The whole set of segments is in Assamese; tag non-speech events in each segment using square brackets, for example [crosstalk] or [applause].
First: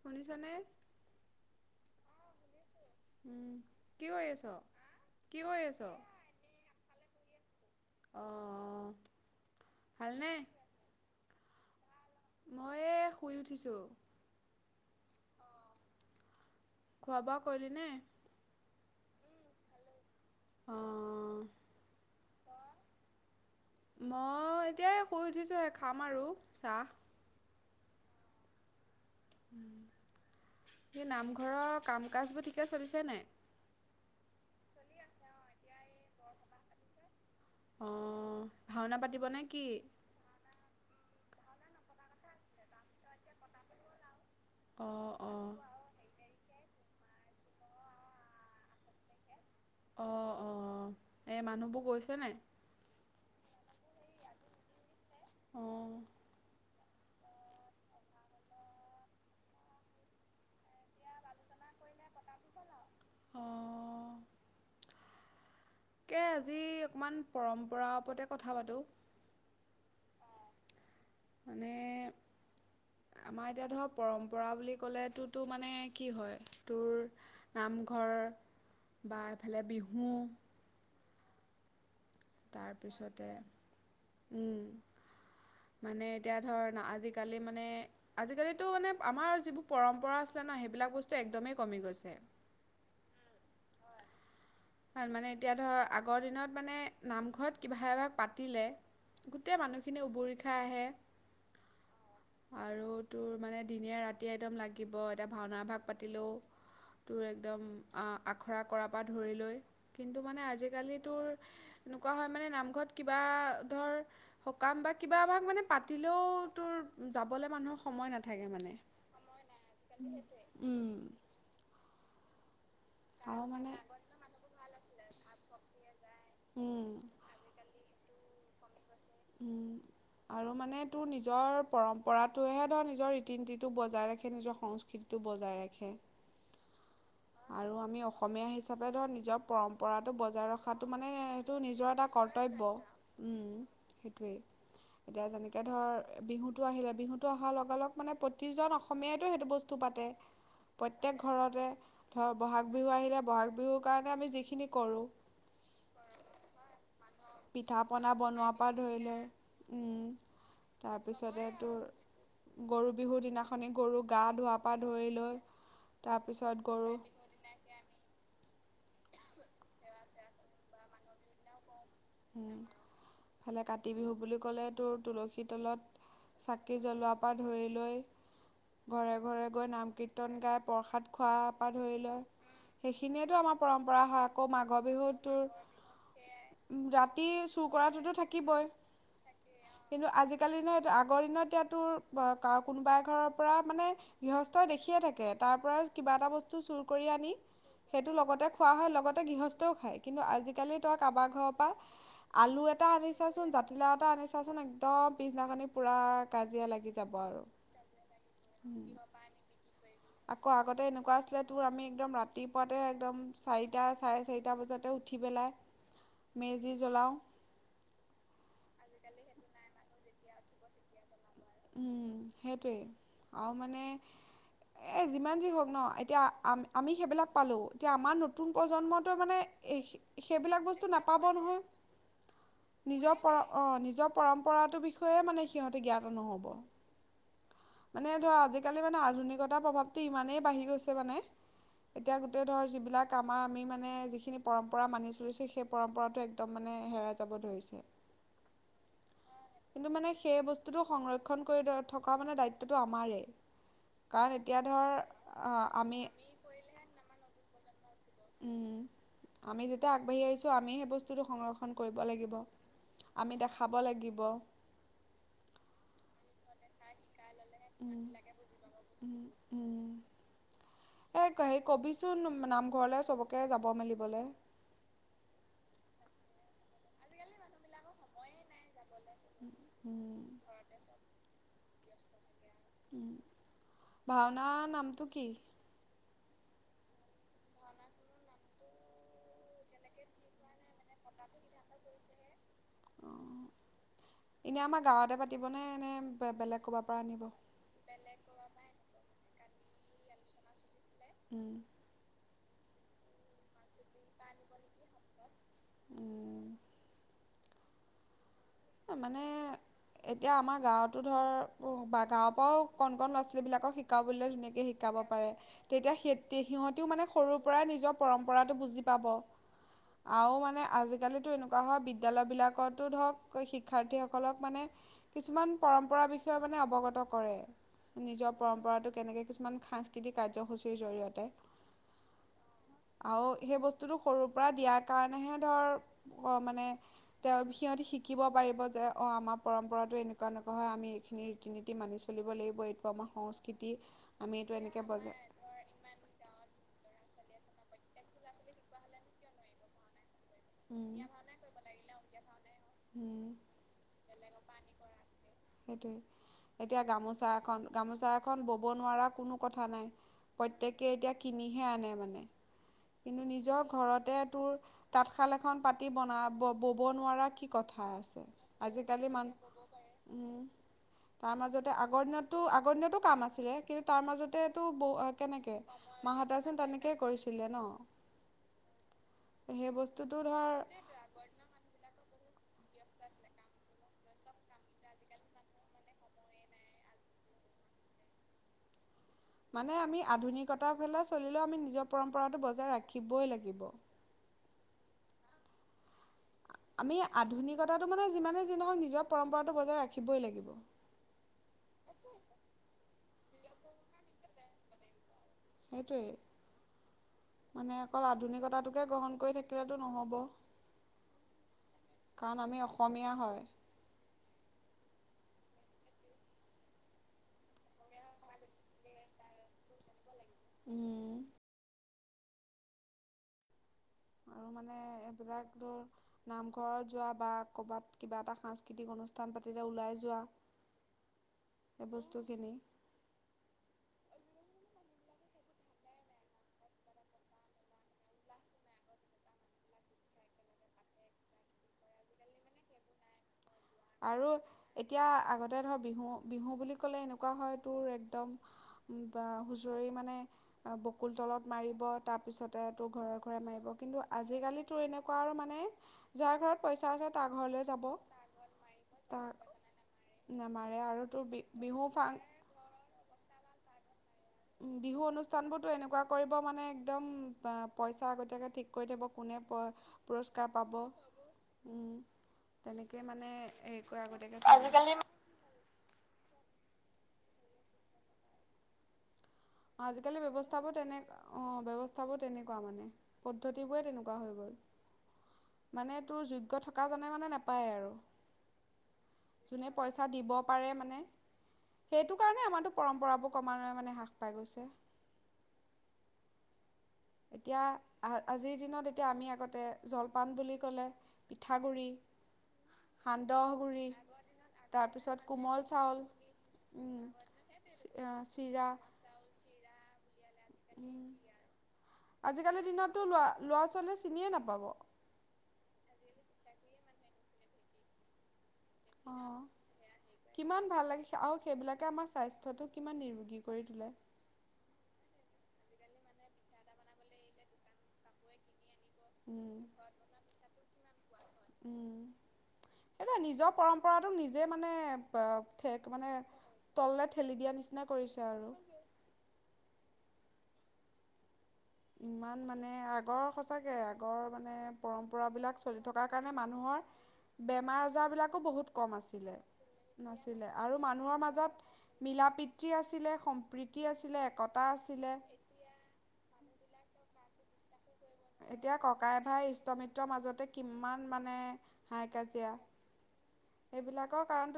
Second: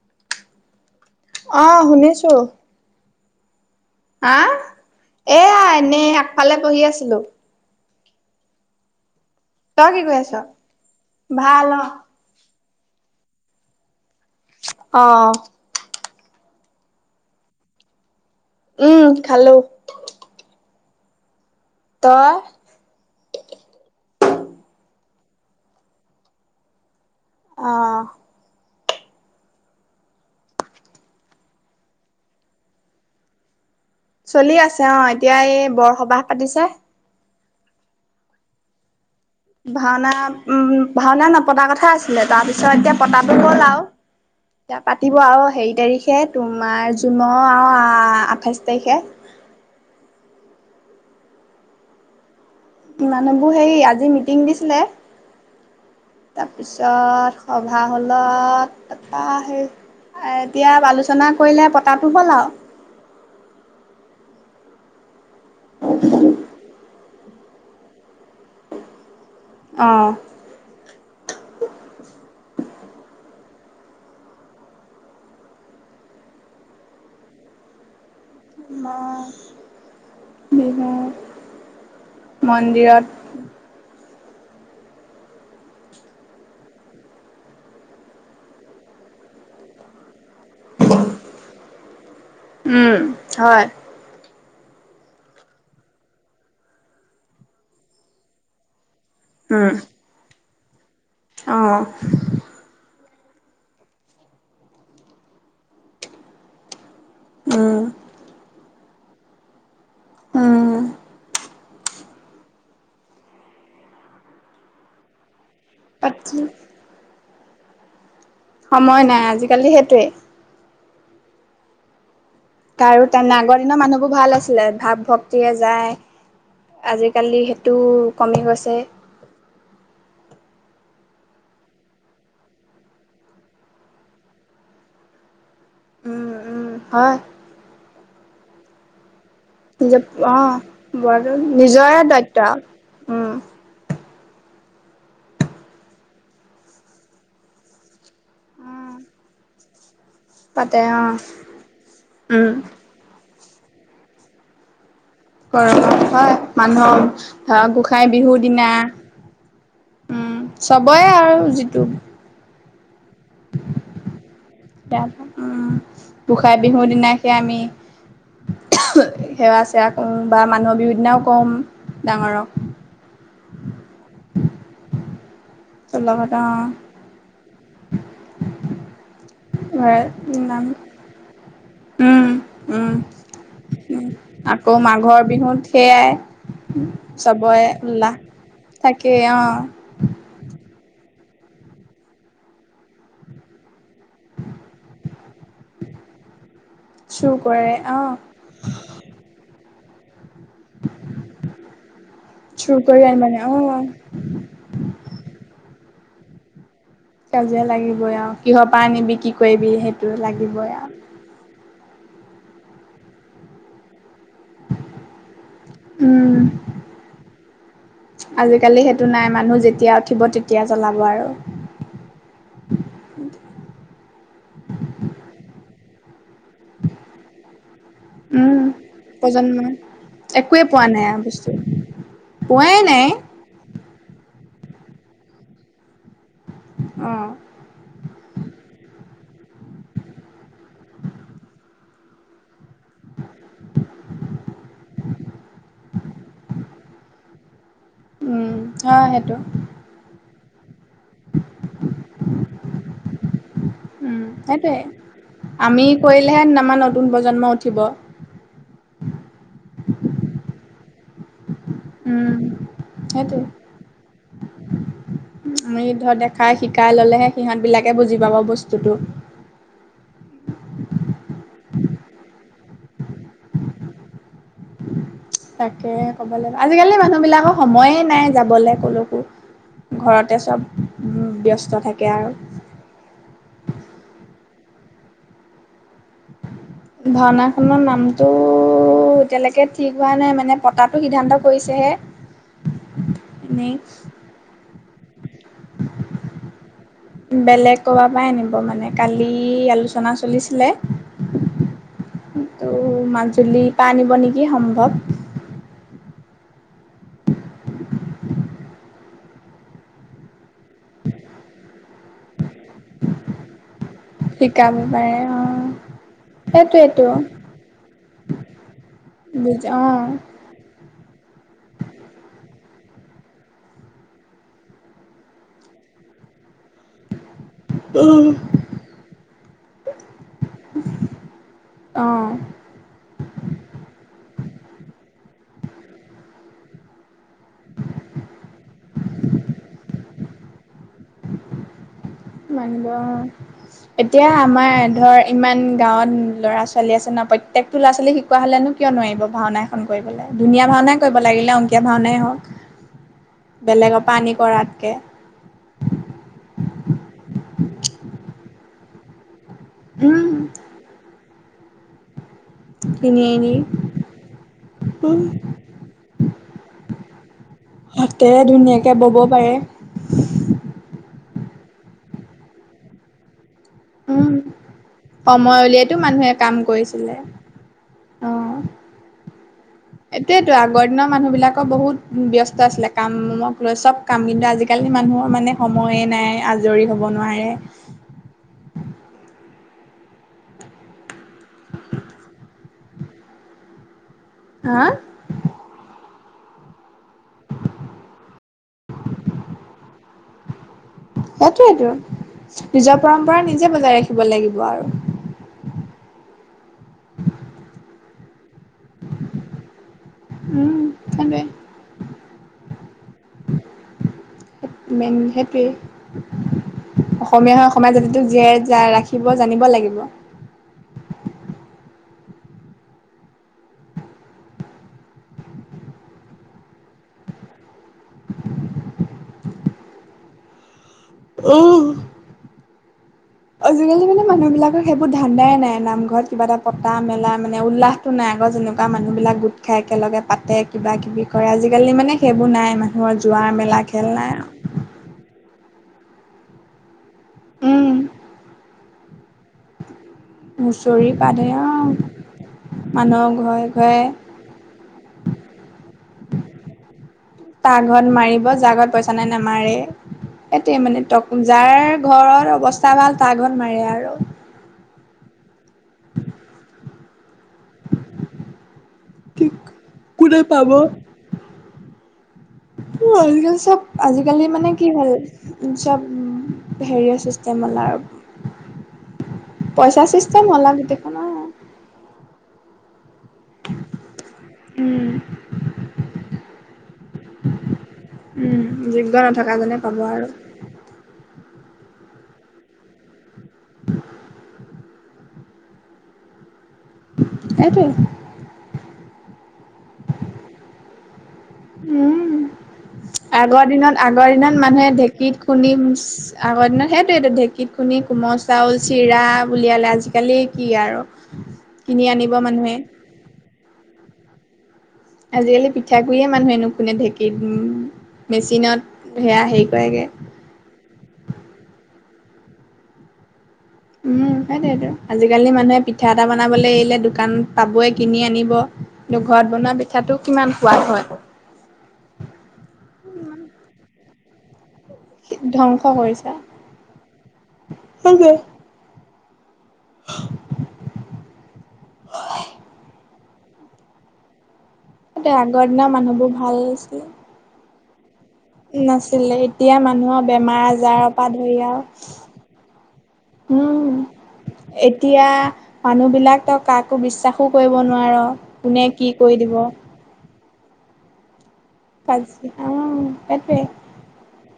শুনিছা নে? অহ শুনিছো। উম কি কৰি আছ? আহ কি এয়া কৰি আছ? এনেই আগফালে বহি আছিলো। অহ তই কি কৰি আছ? ভাল অ মই এই শুই উঠিছো অ খোৱা বোৱা কৰিলি নে? উম খালো অ', তই মই এতিয়াই শুই উঠিছোহে খাম আৰু চাহ আহ এই নামঘৰৰ কাম কাজবোৰ ঠিকে চলিছে নাই? চলি আছে অ এতিয়া এই বৰসবাহ পাতিছে অ ভাওনা পতি ভাওনা উম ভাওনা নপতা কথাই আছিলে তাৰ পিছত এতিয়া পতাটো হল আৰু এতিয়া অ', পাতিব আৰু অ'। সেৰি তাৰিখে তোমাৰ জুনৰ আৰু আঁঠাইছ তাৰিখে, অঁ অঁ এই মানুহবোৰ গৈছে নে? মানুহবোৰ সেই আজি মিটিং দিছিলে। অ', তাৰপিছত। পিছত সভা হ'লত তপৰা সেই এতিয়া আলোচনা কৰিলে পতাটো হ'ল আৰু, অঁ। কে আজি অকমান। পৰম্পৰা ওপতে কথা পাতোঁ। অঁ। মানে। আমাৰ এতিয়া ধৰ পৰম্পৰা বুলি ক'লেতো মানে কি হয় তোৰ নামঘৰ, ম বা এইফালে বিহু বিহু, মন্দিৰত তাৰপিছতে, উম মানে এতিয়া ধৰ ন আজিকালি মানে আজিকালিটো মানে আমাৰ যিবোৰ পৰম্পৰা আ, ন সেইবিলাক বস্তু একদমেই কমি গৈছে, উম, হয়। মানে এতিয়া ধৰ আগৰ দিনত মানে নামঘৰত কিবা এভাগ পাতিলে গোটেই মানুহখিনি উবৰি, উতখাই আহে। অঁ আৰু তোৰ মানে দিনে ৰাতিযে একদম লাগিব এদ, ভাওনাভাগ পাতিলেও তোৰ একদম উম, আখৰাক, কপ পৰা ধৰি লৈ, কিন্তু মানে উম, আজিকালি তোৰ, এনেকুৱা হয় মানে নামঘৰত কিবা ধৰ সকাম বা কিবা আমাক মানে, পাতিলেও বাকী তোৰ যাব, গ'লৈ মানুহৰ সময় নাে থাকে মানে সময় নাই আজিকালি সেইটোৱে। উম, কাৰ তেনে আৰু আগৰ মানে দিনৰ মানুহবোৰ ভাল আছিলে ভাৱ ভক্তিৰে যায়। উম আজিকালি সেইটো, কমি গৈছে। উম আৰু মানে তোৰ নিজৰ পৰম্পৰাটোহে ধৰ নিজৰ ৰীতি নীতিতটো বজাই ৰাখে নিজৰ সংস্কৃতিতটো বজাই ৰাখে। উম উম হয়। আৰু আমি অসমীয়া হিচাপে ধৰ নিজৰ। নিজৰ পৰম্পৰাটো বজাই অ', ৰখাটো মানে বৰদৌল সেইটো নিজৰ নিজৰে এটা দৈত্য। কৰ্তব্য উম সেইটোৱেই, এতিয়া যেনেকে ধৰ বিহুটো আহিলে বিহুটো অহাৰ লগা লগ মানে প্ৰতিজন অসমীয়াইতো সেইটো বস্তু পাতে। পাতে অ'। প্ৰত্যেক ঘৰতে। ধৰ উম বহাগ বিহু আহিলে। বহাগ বিহুৰ কাৰণে আমি যিখিনি কৰো। গৰম হয় মানুহ। পিঠা পনা বনোৱাৰ পৰা ধৰি লয় উম চবৰে আৰু তাৰপিছতেতো। যিটো গৰু বিহুৰ দিনাখনে গৰু গা ধুৱা। মগোসাই বিহুৰ গৰু দিনাকে আমি। উ হু সেৱা চেৱা। উম বা মানুহৰ বিহুৰ দিনাও কম। উম, ডাঙৰক। ইফালে কাতি বিহু বুলি 'লে তোৰ তুলসীত। তলত লগত অ চাকি জ্বলোৱাৰ পৰা ধৰি লৈ। ঘৰে ঘৰে গৈ নাম ঘৰে কীৰ্তন গাই নাম প্ৰসাদ খোৱা পৰা ধৰি লয় উম উম সেইখিনিয়েটো আমাৰ পৰম্পৰা উম হয় আকৌ মাঘৰ বিহুতো। বিহুত সেয়াই ৰাতি চবৰে চুৰ কৰাতো উল্লাহ থাকিবই থাকে অ কিন্তু আজিকালি ন। আগৰ দিনত এতিয়াতোৰ কাৰ কোনোবাই ঘৰৰ পৰা মানে গৃহস্থই দেখিয়ে থাকে তাৰ পৰা কিবা এটা বস্তু। চুৰ কৰি আনি চুৰ কৰে অ সেইটো লগতে খোৱা হয় লগতে গৃহস্থও খায়। কিন্তু আজিকালি ত কাবাৰ। আলু চুৰ এটা কৰি আন মানে আনিছাচোন অ জাতিলাও কাজিয়া এটা আনিছাচোন একদম পিছদিনাখনি। পুৰা কাজিয়া লাগে। কাজিয়া লাগিবই আৰু কিহৰ পৰা আনিবি কি কৰিবি সেইটো আকৌ লাগিবই আগতে আউ। এনেকুৱা আছিলে তোৰ আমি একদম ৰাতিপুৱাতে একদম চাৰিটা। চাৰে চাৰিটা বজাতে উঠি পেলাই উম, মেজি জ্বলাওঁ। আজিকালি সেইটো নাই মানুহ যেতিয়া উঠিব তেতিয়া জ্বলাব আৰু। উম সেইটোৱেই আৰু মানে এ যিমান যি হওক ন এতিয়া। আম আমি সেইবিলাক পালোঁ এতিয়া আমাৰ নতুন উম, প্ৰজন্মটো মানে প্ৰজন্মই এই সেইবিলাক একোৱে পোৱা বস্তু নাই আৰু নাপাব বস্তু নহয় পোৱাই নাই নিজৰ পৰা অ নিজৰ। পৰম্পৰাটোৰ বিষয়ে মানে সিহঁতে জ্ঞাত নহব। অ'। মানে ধৰা আজিকালি মানে আধুনিক। পতাৰ প্ৰভাৱটো ইমানেই বাঢ়ি গৈছে মানে এতিয়া গোটেই ধৰ যিবিলাক আমাৰ আমি মানে যিখিনি পৰম্পৰা মানি চলিছে সেই পৰম্পৰাটো একদম মানে হেৰাই যাব ধৰিছে। উম, হয় সেইটো কিন্তু মানে সেই বস্তু। [unintelligible] খন কৰি থকা মানে দায়িত্বটো আমাৰেই উম, কাৰণ এতিয়া সেইটোৱে ধৰ আমি কৰিলেহে আমাৰ নতুন প্ৰজন্ম উঠিব। উম আমি যেতিয়া আগবাঢ়ি আহিছো আমি সেই বস্তুটো সংৰক্ষণ কৰিব লাগিব উম আমি সেইটো দেখাব লাগিব আমি ধৰ দেখাই শিকো কাই ল'লে হে সিহঁত বিলাকে বুজি পাব বস্তুটো উম, উম। ঘৰলৈ সবকে যাব মেলিবলৈ তাকে ক'ব লাগিব আজিকালি মানুহ বিলাকৰ সময়ে নাই যাবলৈ ক'লো ঘৰতে চব ব্যস্ত থাকে আৰু উ ভাওনা নামটো কি? ভাওনাখনৰ নামটো এতিয়ালৈকে ঠিক হোৱা নাই মানে পতাটো সিদ্ধান্ত অ কৰিছেহে এনেই এনেই আমাৰ গাঁৱতে পাত বেলেগ কবা পাই আনিব মানে কালি আ আলোচনা চলিছিলে উম, ত' মাজুলীৰ পৰা আনিব নেকি সম্ভৱ উম মানে এতিয়া আমাৰ গাঁৱতো ধৰ বা গাঁৱৰ পৰাও কন কন ল' ছোৱালী বিলাকৰ শিক শিকাব ব ধুনীয়াকৈ শিকাব পাৰে তেতিয়া সতি সিহঁতেও মানে সেইটোৱেইটো সৰুৰ পৰাই নিজৰ পৰম্পৰাটো বুজি পাব বুজ অ'। আৰু মানে আজিকালিতো এনেকুৱা হয় বিদ্যালয়বিলাকত তো ধৰক শিক্ষাৰ্থীসকলক মানে কিছুমান পৰম্পৰা বিষয়ে মানে অৱগত কৰে নিজৰ পৰম্পৰাতটো কেনেকে কিছুমান সাংস্কৃতিক কাৰ্যসূচীৰ জৰিয়তে অ' আৰু সেই বস্তুটো সৰুৰ পৰা দিয়াৰ কাৰনেহে ধৰ মানে তেওঁ সিহঁতি শিক শিকিব পাৰিব যে অঁ আমাৰ পৰম্পৰাটো এনেকুৱা নকৱাও আমি এইখিনি ৰীতি-নীতি মানিছো। মান এতিয়া আমি এইটো আমাৰ এনেকৈ বজাই ধৰ ইমান গাঁৱত ল'ৰা ছ ছোৱালী আছে ন প্ৰত্যয়কটো ল'ৰা ছোৱালী শিকোৱা হলেনো কিয় নোৱাৰিব ভাওনা এখন কৰিবলৈ? ধুনীয়া ভাওনাই উম কৰিব লাগিলে অংকীয়া ভাওনাই হওক উম বেলেগৰ পৰা আনি কৰাতকে সেইটোৱে এতিয়া গামোচা এখন গামোচা এখন বব নোৱাৰা কোনো কথা নাই উম প্ৰত্যেকে এতিয়া কিনিহে আনে মানে কিনি কিন্তু আনি। নিজৰ ঘৰতে তোৰ উম, তাঁতশাল এখন পাতি বনা বব নোৱাৰা কি কথা আছে হাতেৰে ধুনীয়াকে আজিকালি বব মান পাৰে। তাৰ মাজতে আগৰ দিনতো আগৰ দিনতো কাম আছিলে। কিন্তু তাৰ উম মাজতেতটো ব কেনেকে সময় উলিয়াইতো মানুহে কাম মাহতেচোন তেনেকেই, কৰিছিলে ন, সেই বস্তুটো ধৰ সেইটোৱেটো আগৰ দিনৰ মানুহ বিলাকৰ বহুত উ ব্যস্ত, আছিলে কামক লৈ চব কাম কিন্তু আজিকালি মানুহৰ মানে সময়ে নাই আজৰি হ'ব নোৱাৰে, মানে আমি আধুনিকতা ফালেও চলিলেও আমি নিজৰ পৰম্পৰাটো বজাই ৰাখিবই লাগিব। হা- আমি আধুনিকতাটো মানে যিমানেই যিনহক নিজৰ পৰম্পৰাটো বজাই ৰাখিবই লাগিব। সেইতোৱেইটো নিজৰ- পৰম্পৰা নিজে বজাই ৰাখিব লাগিব আৰু, সেইটোৱেই, মানে অকল আধুনিকতাটোকে গ্ৰহণ কৰি থাকিলেতো নহ'ব। উম সেইটোৱে কাৰণ আমি অসমীয়া হয়, মেইন সেইটোৱেই অসমীয়া হয় অসমীয়া জাতিটো জীয়াই ৰাখিব জানিব লাগিব। উম। আৰু মানে এইবিলাক ধৰ নামঘৰত যোৱা বা ক'বাত কিবা এটা সাংস্কৃতিক অনুষ্ঠান পাতিলে ওলাই যোৱা। উম সে বস্তুখিনি- আজিকালি মানে মানুহ বিলাকৰ সেইবোৰ ধান্দাই নাই, নামঘৰত কিবা এটা পতা মেলা মানে উল্লাহটো নাই আগৰ যেনেকুৱা মানুহ বিলাক গোট খাই একেলগে পাতে কিবা কিবি কৰে আজিকালি মানে সেইবোৰ নাই মানুহৰ যোৱা মেলা। খেল আৰু নাই এতিয়া আগতে ধৰ- বিহু বিহু বুলি ক'লে এনেকুৱা হয় তোৰ উম একদম বা হুঁচৰি মানে, হুঁচৰি বকুল পা তলত ধৰি অ মাৰিব তাৰপিছতে তোৰ ঘৰে মানুহৰ ঘৰে মাৰিব ঘৰে কিন্তু আজিকালিটো এনেকুৱা আৰু তো মানে যাৰ ঘৰত পইচা আছে তাৰ ঘৰলৈ যাব। যা ঘত পইচা নাই তাক নামাৰে এইটোৱে নামাৰে আৰু মানে তোৰ বি বিহু যাৰ ফাং ঘৰত অৱস্থা ভাল তাৰ ঘৰত মাৰে আৰু- উ বিহু অনুষ্ঠান বোৰতো এনেকুৱা কৰিব মানে একদম, পইচা আগতীয়াকৈ ঠিক কৰি থ'ব কোনে ঠিক কোনে পুৰস্কাৰ পাব, অ' তেনেকৈ মানে আজিকালি চব হেৰি কৰে আজিকালি মানে কি আগতীয়াকৈ, হ'ল চব হেৰিয় চিষ্টেম অ'লা আৰু, পইচা আজিকালি চিষ্টেম হ'ল ব্যৱস্থাবোৰ আৰু তেনেক গোটেইখন আৰু। অ ব্যৱস্থা বোৰ তেনে, কোৱা মানে, পদ্ধতিবোৰে তেনেকুৱা হৈ গ'ল উম, মানে তোৰ যোগ্য থকাজনে মানে নাপায় আৰু উম, যোগ্য যোনে নথকাজনে পাব পইচা আৰু। দিব পাৰে মানে, সেইটো কাৰণে আমাটো পৰম্পৰাবোৰ কমা, উ [unintelligible] পাই গৈছে। এতিয়া সেইটোৱে, আ আজিৰ দিনত। এতিয়া আমি আগতে, জলপান বুলি ক'লে পিঠাগুড়ি উম আগৰ সান্দহগুড়ি দিনত আগৰ দিনত মানুহে তাৰপিছত ঢেকীত কোমল খুন্দি চাউল আগৰ দিনত সেইটোয়ে ত ঢেকীত খুন্দি কোমল চিৰা চাউল চিৰা উলিয়ালে আজিকালি, আজি কালি কি আৰু, আনিব আজিকালিৰ মানুহে। দিনতো ল লৰা ছোৱালীযে, চিনিয়ে নাপাব। আজিকালি পিঠাগুৰিয়ে মানুহে নুখুন্দে ঢেঁকীযে বেছি, চীনত অঁ সেয়া হেৰি কৰেগে। কিমান ভাল লাগে আৰু সেইবিলাকে আমাৰ স্বাস্থ্যটো কিমান নিৰোগী। কৰি তোলে উম সেইটতো আজিকালি মানে। পিঠা এটা বনাবলৈ আহিলে দোকান পাবই কিনি আনিব নে ঘৰত বনোৱা পিঠাটো কিমান। সোৱাই হয়। উ সেইটো নিজৰ পৰম্পৰা। টো নিজে মানে। ধ্বংস ঠেক মানে কৰিছে। তললে ঠেলি দিয়া নিচিনা কৰিছে আৰু। [inaudible] ইমান মানে আগৰ। সঁচাকৈ আগৰ মানে। তে পৰম্পৰাবিলাক আগৰ চলি দিনৰ থকাৰ মানুহবোৰ কাৰণে ভাল মানুহৰ। আছিলে। বমাৰ আজাৰবিলাক। বহুত কম নাছিলে আছিলে এতিয়া মানুহৰ নাছিলে বেমাৰ আৰু আজাৰৰ মানুহৰ পৰা ধৰি আৰু মাজত মিল প্ৰীতি আছিলে সম্প্ৰীতি উম আছিলে একতা আছিলে। এতিয়া মানুহ বিলাক তই কাকো বিশ্বাসো কৰিব। কব নোৱাৰ এতিয়া কোনে কি ককাই কৰি ভাই দিব। ইষ্টমিত্ৰৰ মাজতে কিমান মানে। হাই কাজিয়া উম সেইটোৱে।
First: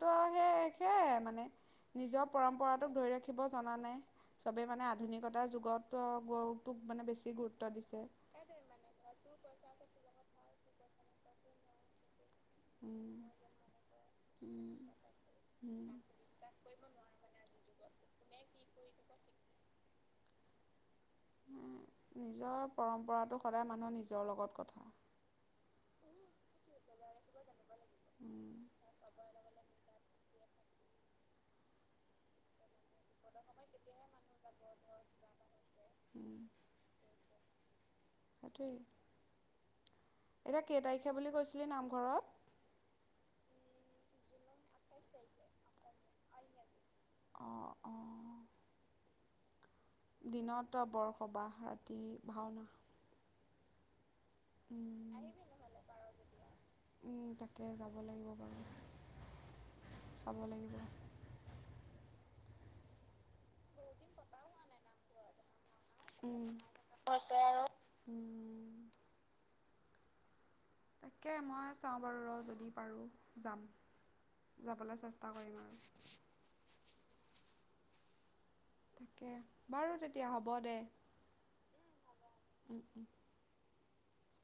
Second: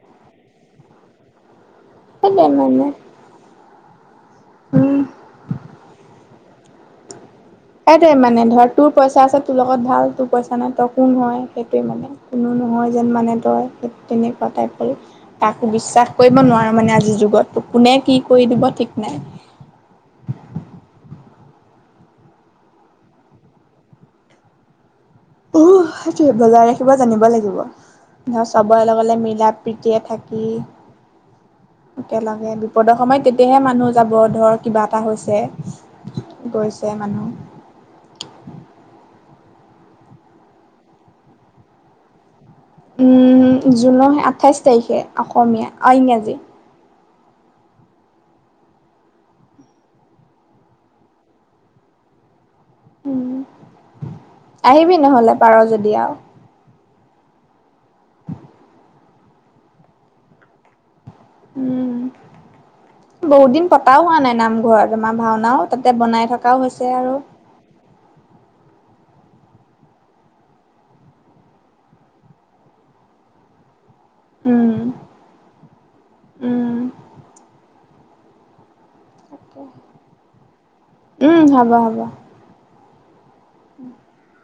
তো সেই সেয়াই মানে। নিজৰ সেইটোৱে মানে পৰম্পৰাটোক ধৰি ৰাখিব। জনানে। চবেই মানে উম আধুনিকতাৰ যুগতো। গৰুতোক মানে গুৰুত্ব। গুৰুত্ব দিছে। সেইটোৱে মানে ধৰ তোৰ পইচা আছে তোৰ লগত ভাল তোৰ পইচা। মানে তইকোন হয় সেইটোৱে মানে। কোনো নহয় যেন উম মানে তই তেনেকুৱা টাইপৰ উম তাকো বিশ্বাস কৰিব নোৱাৰো মানে আজিৰ যুগত কোনে কি। কৈ দিব ঠিক নাই। নিজৰ পৰম্পৰাতটো সদায় মানুহৰ নিজৰ লগত কথা। অ সেইটোৱে বৰাৰে। থাকিব জানিব লাগিব ধৰক চবৰে লগে মিলা প্ৰীতিয়ৰে থাকি। একেলাগে দু। বিপদৰ সময়ত তেতিয়াহে মানুহ যাব ধৰ কিবা এটা হৈছে গৈছে মানুহ। সেইটোৱেই এতিয়া কেই তাৰিখে বুলি কৈছিলি নাম ঘৰত? উম জুনৰ আঠাইশ তাৰিখে অসমীয়া ইংৰাজী অ অ দিনত টৌ বৰসবাহ ৰাতি ভাওনা উম আহিবি নহ'লে পাৰ যদি আৰু উম তাকে যাব লাগিব বাৰু চাব লাগিব উম বহুত দিন পতাও হোৱা নাই নামঘৰত আমাৰ ভাওনাও তাতে বনাই থকাও হৈছে আৰু তাকে মই চাওঁ বাৰু ৰ যদি পাৰোঁ যাম উম যাবলৈ চেষ্টা কৰিম আৰু উম তাকে বাৰু তেতিয়া হ'ব দে। উম উম